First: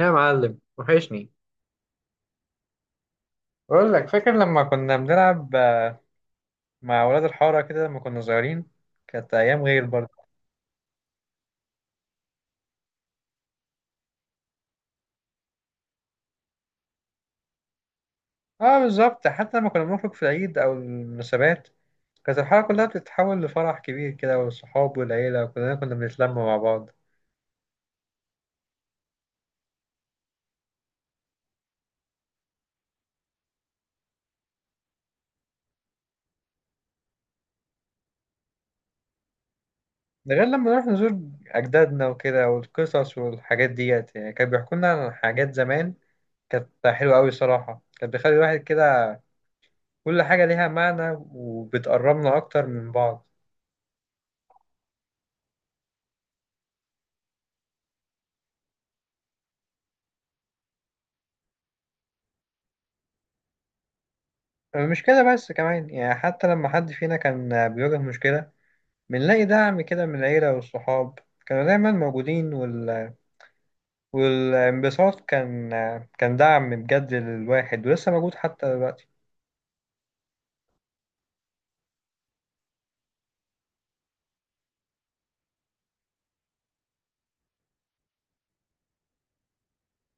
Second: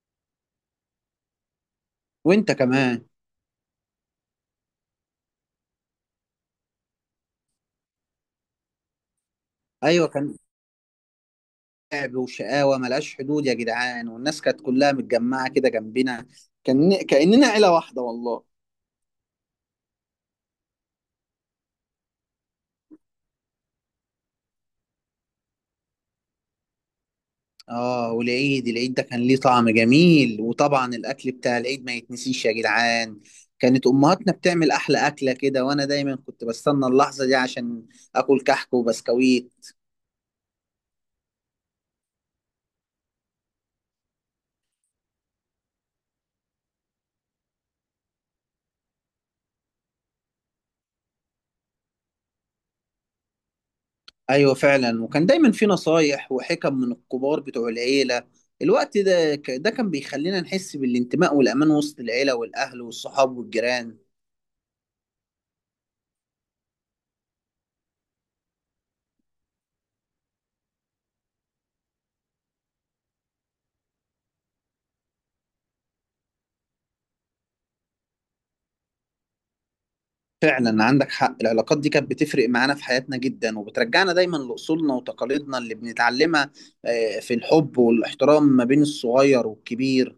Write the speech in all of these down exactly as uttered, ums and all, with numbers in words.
يا معلم، وحشني. وانت كمان. بقول لك، فاكر لما كنا بنلعب آه، مع ولاد الحارة كده لما كنا صغيرين؟ كانت أيام غير ايوه برضه. كان لعب وشقاوه ملهاش حدود يا جدعان، والناس كانت كلها متجمعه كده جنبنا. كان كاننا عيله واحده والله. اه، بالظبط. حتى لما كنا بنخرج في العيد أو المناسبات، كانت الحارة كلها بتتحول لفرح كبير كده، والصحاب والعيلة وكلنا كنا بنتلم مع بعض. اه، والعيد العيد ده كان ليه طعم جميل. وطبعا الاكل بتاع العيد ما يتنسيش يا جدعان. كانت امهاتنا بتعمل احلى اكله كده، وانا دايما كنت بستنى اللحظه دي عشان اكل كحك وبسكويت. ده غير لما نروح نزور أجدادنا وكده، والقصص والحاجات ديت، يعني كانوا بيحكوا لنا عن حاجات زمان كانت حلوة أوي الصراحة. كانت بتخلي الواحد كده كل حاجة ليها معنى، وبتقربنا أكتر من بعض. ايوه فعلا، وكان دايما في نصايح وحكم من الكبار بتوع العيله. الوقت ده ك- ده كان بيخلينا نحس بالانتماء والامان وسط العيله والاهل والصحاب والجيران. مش كده بس، كمان يعني حتى لما حد فينا كان بيواجه مشكلة، بنلاقي دعم كده من العيلة والصحاب. كانوا دايما موجودين، وال... والانبساط كان كان دعم بجد للواحد، ولسه موجود حتى دلوقتي. فعلا عندك حق، العلاقات دي كانت بتفرق معانا في حياتنا جدا، وبترجعنا دايما لاصولنا وتقاليدنا اللي بنتعلمها، آه، في الحب والاحترام ما بين الصغير والكبير.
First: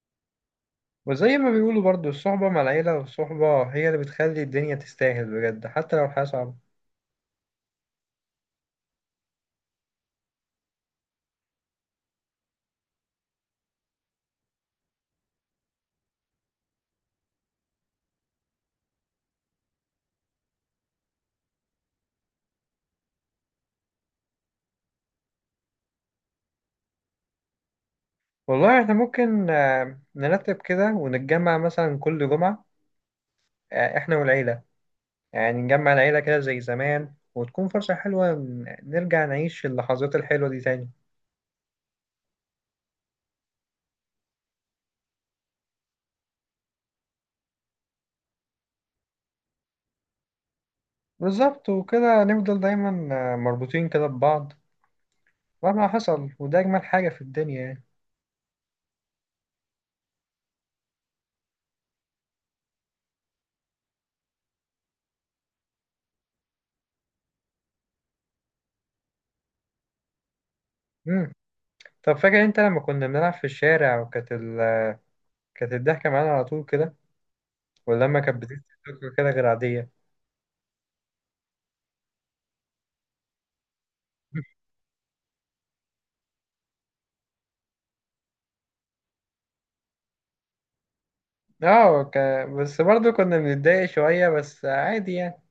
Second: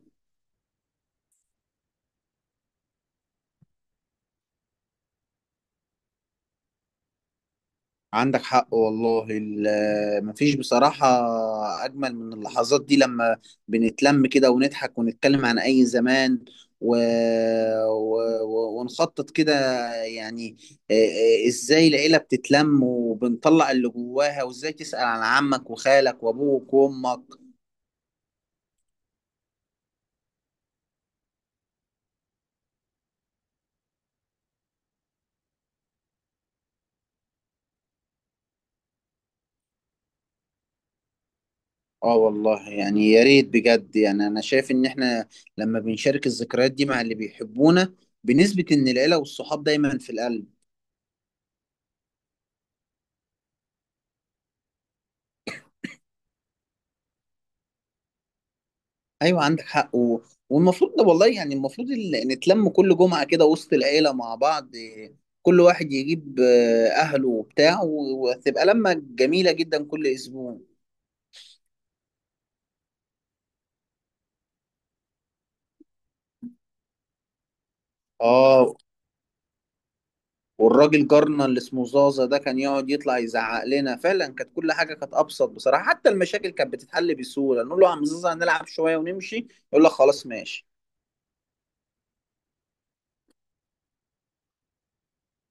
وزي ما بيقولوا برضو، الصحبة مع العيلة، والصحبة هي اللي بتخلي الدنيا تستاهل بجد، حتى لو الحياة صعبة. عندك حق والله، ال- مفيش بصراحة أجمل من اللحظات دي لما بنتلم كده ونضحك ونتكلم عن أي زمان و... و... و... ونخطط كده يعني. آه، آه، إزاي العيلة بتتلم وبنطلع اللي جواها، وإزاي تسأل عن عمك وخالك وأبوك وأمك. والله احنا ممكن آه، نرتب كده ونتجمع مثلا كل جمعة. آه، احنا والعيلة، يعني نجمع العيلة كده زي زمان، وتكون فرصة حلوة ن- نرجع نعيش اللحظات الحلوة دي تاني. آه والله، يعني يا ريت بجد. يعني أنا شايف إن إحنا لما بنشارك الذكريات دي مع اللي بيحبونا، بنثبت إن العيلة والصحاب دايما في القلب. بالظبط. وكده نفضل دايما آه، مربوطين كده ببعض مهما حصل، وده أجمل حاجة في الدنيا يعني. ايوه عندك حق. و... والمفروض ده والله، يعني المفروض ال- نتلم كل جمعه كده وسط العيله مع بعض، إيه، كل واحد يجيب آه، اهله وبتاع، و- وتبقى لمه جميله جدا كل اسبوع. مم. طب فاكر أنت لما كنا بنلعب في الشارع، وكانت ال... كانت الضحكة معانا على طول كده، واللمة كانت بتضحك اه، كده غير عادية؟ والراجل جارنا اللي اسمه زازا ده كان يقعد يطلع يزعق لنا. فعلا كانت كل حاجه كانت ابسط بصراحه، حتى المشاكل كانت بتتحل بسهوله. نقول له يا عم زازا هنلعب شويه ونمشي، يقول لك خلاص ماشي. اه ك... بس برضه كنا بنتضايق شوية، بس عادي يعني.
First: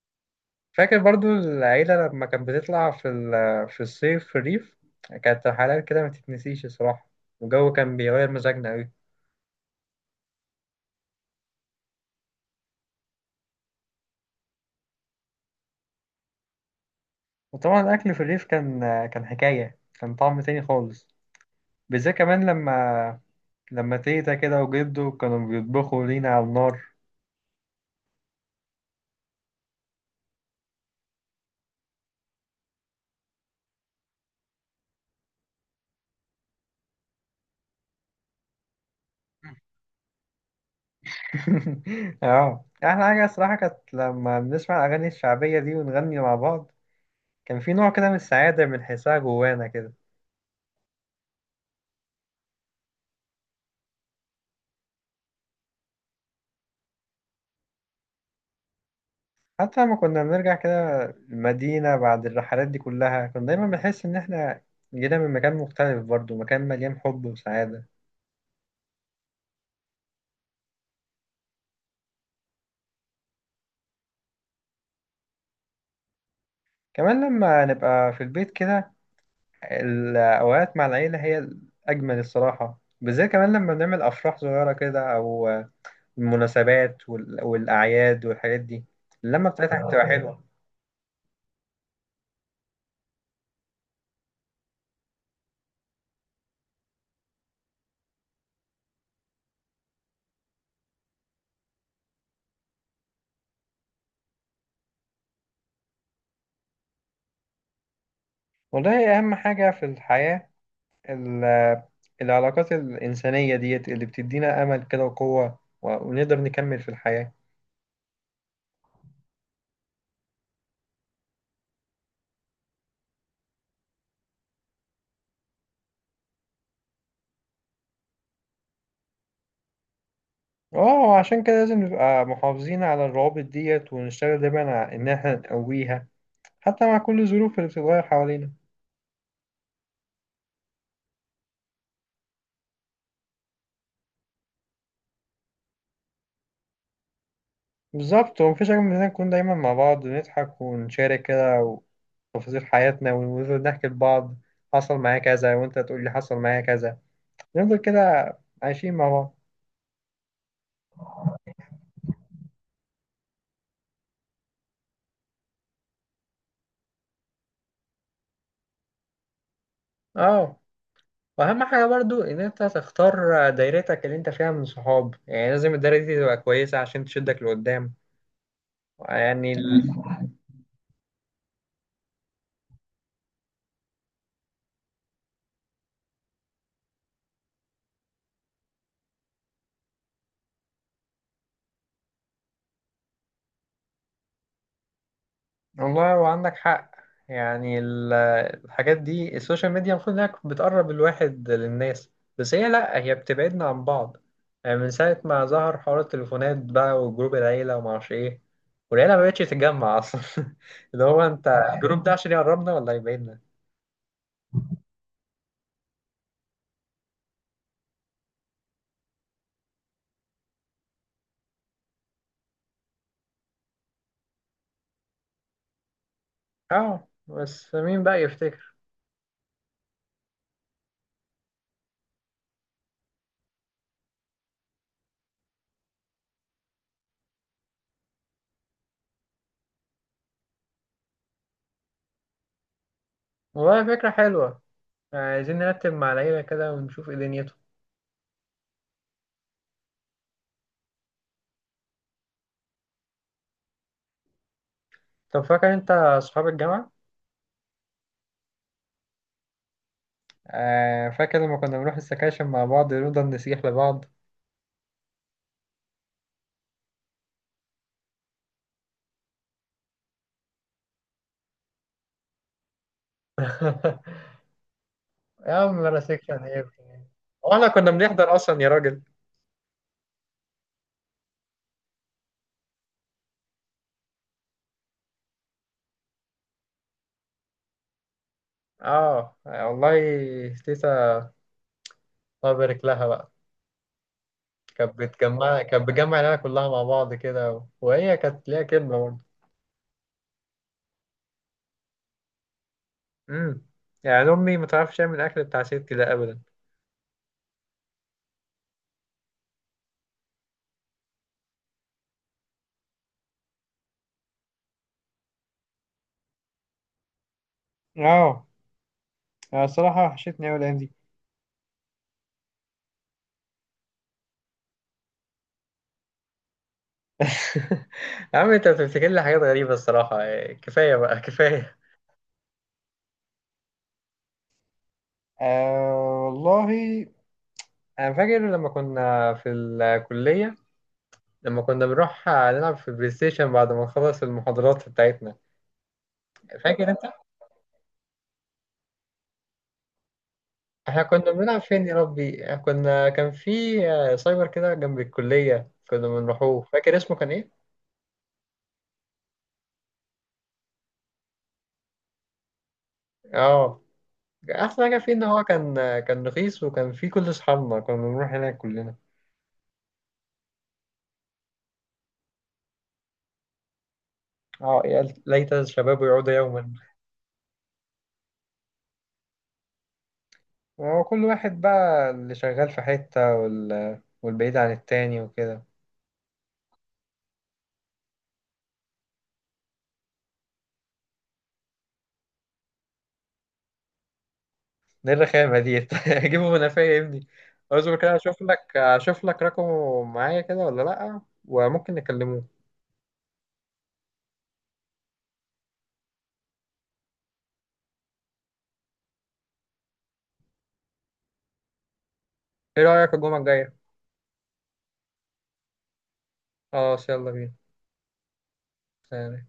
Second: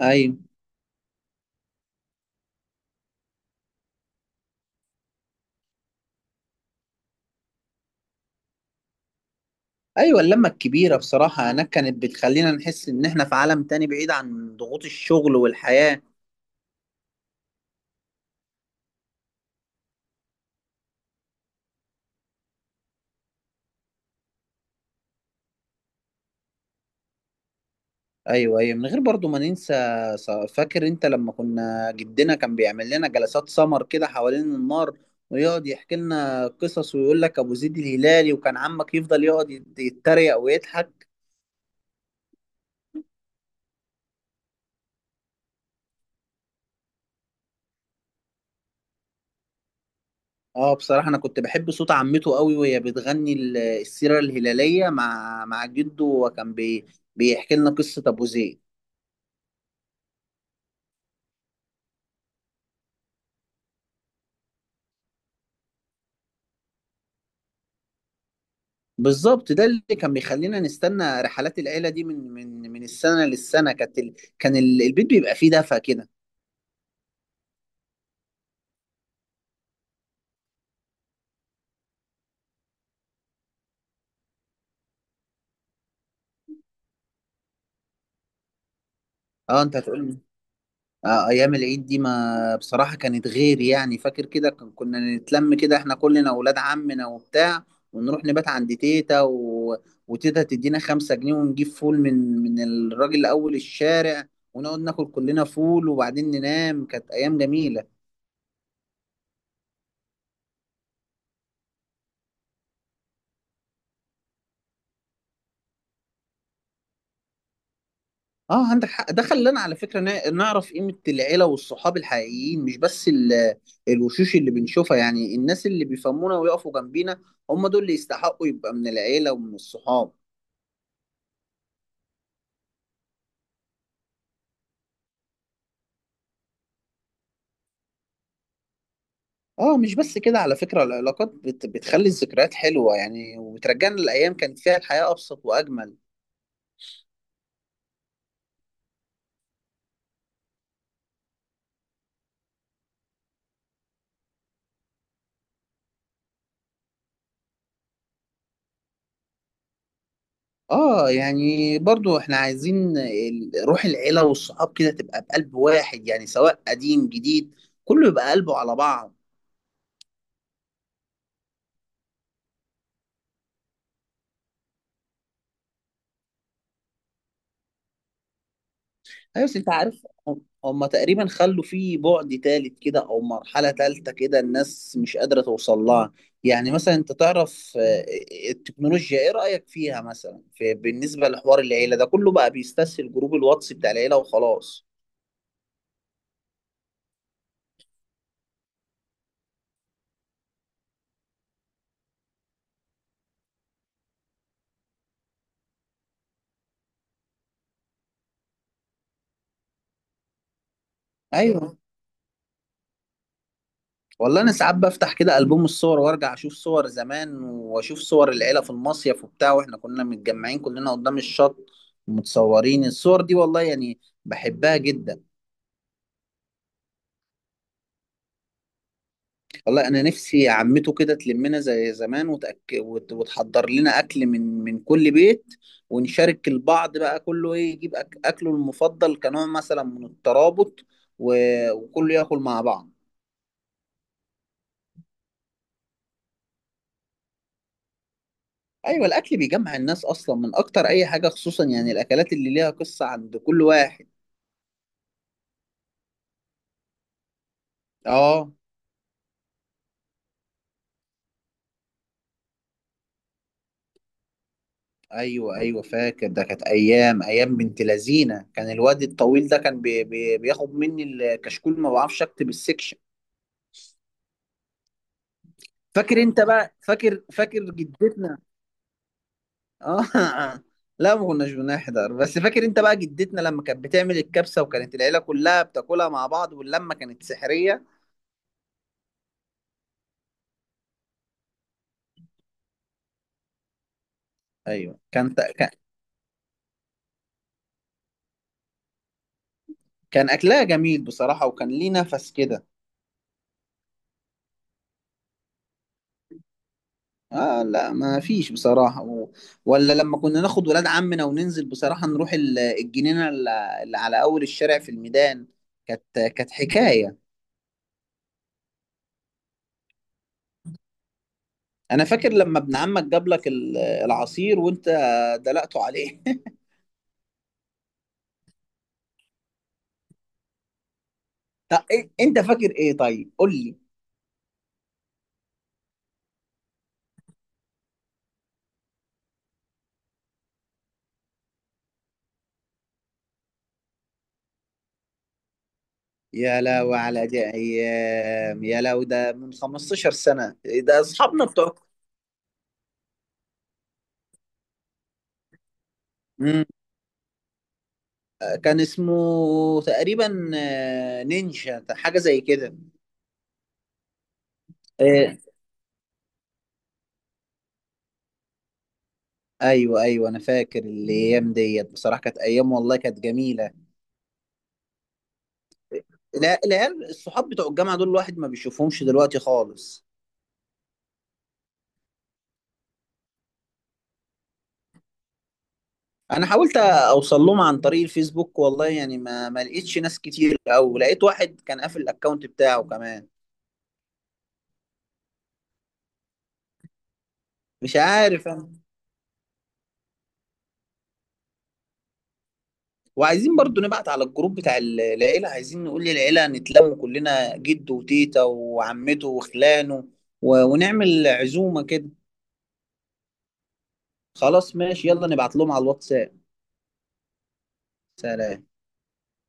ايوه. فاكر برضو العيلة لما كانت بتطلع في ال- في الصيف في الريف؟ كانت رحلات كده ما تتنسيش الصراحة، والجو كان بيغير مزاجنا أوي. ايوه اللمه الكبيره بصراحه هناك كانت بتخلينا نحس ان احنا في عالم تاني بعيد عن ضغوط الشغل والحياه. وطبعا الأكل في الريف كان كان حكاية، كان طعم تاني خالص، بالذات كمان لما لما تيتا كده وجدو كانوا بيطبخوا لينا على النار. ايوه ايوه من غير برضو ما ننسى. ص- فاكر انت لما كنا، جدنا كان بيعمل لنا جلسات سمر كده حوالين النار، ويقعد يحكي لنا قصص ويقول لك ابو زيد الهلالي، وكان عمك يفضل يقعد يت- يتريق ويضحك. اه، أحلى حاجة الصراحة كانت لما بنسمع الأغاني الشعبية دي ونغني مع بعض. كان في نوع كده من السعادة بنحسها جوانا كده. اه بصراحه انا كنت بحب صوت عمته قوي وهي بتغني ال- السيره الهلاليه مع مع جده، وكان بي بيحكي لنا قصه ابو زيد. حتى لما كنا بنرجع كده المدينة بعد الرحلات دي كلها، كنا دايما بنحس إن إحنا جينا من مكان مختلف برضو، مكان مليان حب وسعادة. بالظبط، ده اللي كان بيخلينا نستنى رحلات العيله دي من من من السنه للسنه. كانت ال- كان ال- البيت بيبقى فيه دفى كده. كمان لما نبقى في البيت كده، الأوقات مع العيلة هي الأجمل الصراحة، بالذات كمان لما بنعمل أفراح صغيرة كده، أو المناسبات وال- والأعياد والحاجات دي. اللمة اه انت بتاعتها بتبقى هتقول. حلوة. آه، ايام العيد دي ما بصراحه كانت غير يعني. فاكر كده كن- كنا نتلم كده احنا كلنا اولاد عمنا وبتاع، ونروح نبات عند تيتا، و... وتيتا تدينا خمسة جنيه، ونجيب فول من من الراجل اول الشارع، ونقعد ناكل كلنا فول وبعدين ننام. كانت ايام جميله. والله أهم حاجة في الحياة ال- العلاقات الإنسانية ديت، اللي بتدينا أمل كده وقوة، ونقدر نكمل في الحياة. اه عندك حق، ده خلانا على فكره نا- نعرف قيمه العيله والصحاب الحقيقيين، مش بس ال... الوشوش اللي بنشوفها يعني. الناس اللي بيفهمونا ويقفوا جنبينا، هم دول اللي يستحقوا يبقى من العيله ومن الصحاب. اه، عشان كده لازم نبقى محافظين على الروابط ديت، ونشتغل دايما على ان احنا نقويها، حتى مع كل الظروف اللي بتتغير حوالينا. اه مش بس كده، على فكرة العلاقات بت... بتخلي الذكريات حلوة يعني، وبترجعنا لأيام كانت فيها الحياة أبسط وأجمل. بالظبط. ومفيش حاجة من إننا نكون دايما مع بعض، ونضحك، ونشارك كده تفاصيل حياتنا، ونفضل نحكي لبعض. حصل معايا كذا، وانت تقول لي حصل معايا كذا. نفضل كده عايشين مع بعض. اه يعني برضو احنا عايزين ال- روح العيلة والصحاب كده تبقى بقلب واحد، يعني سواء قديم جديد، كله يبقى قلبه على بعض. اه، واهم حاجة برضو ان انت تختار دايرتك اللي انت فيها من صحاب، يعني لازم الدايرة دي تبقى كويسة عشان تشدك لقدام ايوه يعني. بس انت عارف، هم هم تقريبا خلوا فيه بعد تالت كده، او مرحله تالته كده الناس مش قادره توصل لها. يعني مثلا انت تعرف، آه، التكنولوجيا ايه رايك فيها مثلا، في بالنسبه لحوار العيله ده كله بقى بيستسهل جروب الواتس بتاع العيله وخلاص. والله هو عندك حق، يعني ال- الحاجات دي، السوشيال ميديا، المفروض انها بتقرب الواحد للناس، بس هي لا، هي بتبعدنا عن بعض. يعني من ساعة ما ظهر حوار التليفونات بقى، وجروب العيلة ومعرفش ايه، والعيلة ما بقتش تتجمع اصلا. اللي هو انت، ايوه الجروب ده عشان يقربنا ولا يبعدنا؟ والله، انا ساعات بفتح كده البوم الصور، وارجع اشوف صور زمان، واشوف صور العيله في المصيف وبتاع، واحنا كنا متجمعين كلنا قدام الشط متصورين الصور دي. والله يعني بحبها جدا. اه، بس مين بقى يفتكر؟ والله انا نفسي عمته كده تلمنا زي زمان، وتأك... وت... وتحضر لنا اكل من من كل بيت، ونشارك البعض بقى كله، ايه يجيب أك... اكله المفضل كنوع مثلا من الترابط، و... وكله ياكل مع بعض. والله فكرة حلوة، يعني عايزين نرتب مع العيلة كده ونشوف ايه دنيته. ايوه الاكل بيجمع الناس اصلا من اكتر اي حاجه، خصوصا يعني الاكلات اللي ليها قصه عند كل واحد. طب فاكر انت اصحاب الجامعة؟ اه. آه، فاكر لما كنا بنروح السكاشن مع بعض، نفضل نسيح لبعض؟ ايوه ايوه فاكر، ده كانت ايام، ايام بنت لذينه. كان الواد الطويل ده كان بي... بي... بياخد مني الكشكول، ما بعرفش اكتب السكشن. يا عم، انا فاكر سكشن انت ايه، بقى فاكر فاكر واحنا كنا بنحضر جدتنا. اصلا يا راجل؟ اه لا ما كناش بنحضر، بس فاكر انت بقى جدتنا لما كانت بتعمل الكبسة، وكانت العيلة كلها بتاكلها مع بعض، واللمة كانت سحرية. اه والله، تيتا، الله يبارك لها بقى، كانت ايوه كان تا- بتجمع كان كانت بتجمع العيله كلها مع بعض كده، و... وهي كانت ليها كلمه برضه. كان اكلها جميل بصراحة، وكان ليه نفس كده. امم يعني امي ما تعرفش تعمل الاكل بتاع ستي ده ابدا. اه لا ما فيش بصراحة. و... ولا لما كنا ناخد ولاد عمنا وننزل بصراحة نروح ال- الجنينة اللي اللي على اول الشارع في الميدان. كانت كانت حكاية. اه، أنا الصراحة وحشتني أوي الأيام دي. انا فاكر لما ابن عمك جاب لك ال- العصير وانت دلقته عليه يا عم، انت بتفتكر لي حاجات غريبه الصراحه، يعني كفايه بقى، كفايه. طب إيه- انت فاكر ايه طيب، قول لي. آه والله انا فاكر لما كنا في الكليه، لما كنا بنروح نلعب في البلاي ستيشن بعد ما نخلص المحاضرات بتاعتنا. يا فاكر لو انت على دي ايام، يا لو ده من خمسة عشر سنه ده احنا كنا اصحابنا بنلعب بتوع. فين؟ يا ربي، إحنا كنا، كان في آه، سايبر كده جنب الكلية كنا بنروحوه. مم. فاكر اسمه كان ايه؟ كان اسمه تقريبا، آه، نينجا حاجه زي كده. اه، احسن حاجة فيه ان إيه. هو كان، آه، كان رخيص، وكان فيه كل اصحابنا، كنا بنروح هناك كلنا. ايوه ايوه انا فاكر الايام ديت بصراحه، كانت ايام والله كانت جميله. اه، يا ليت الشباب يعود لا يوما. العيال الصحاب بتوع الجامعه دول الواحد ما بيشوفهمش دلوقتي خالص. وكل واحد بقى اللي شغال في حتة، وال... والبعيد عن التاني وكده. انا حاولت اوصل لهم عن طريق الفيسبوك، والله يعني ما ما لقيتش ناس كتير، او لقيت واحد كان قافل الاكونت بتاعه كمان. ايه الرخامة دي؟ اجيبه من قفايا يا ابني. اصبر مش كده، اشوف عارف انا. لك اشوف لك رقمه معايا كده ولا لأ، وممكن نكلموه. وعايزين برضو نبعت على الجروب بتاع ال- العيلة، عايزين نقول للعيلة نتلم كلنا، جده وتيتا وعمته وخلانه، و... ونعمل عزومة كده. ايه رأيك الجمعة الجاية؟ خلاص ماشي، يلا نبعت لهم على الواتساب. خلاص، يلا بينا. سلام. سلام.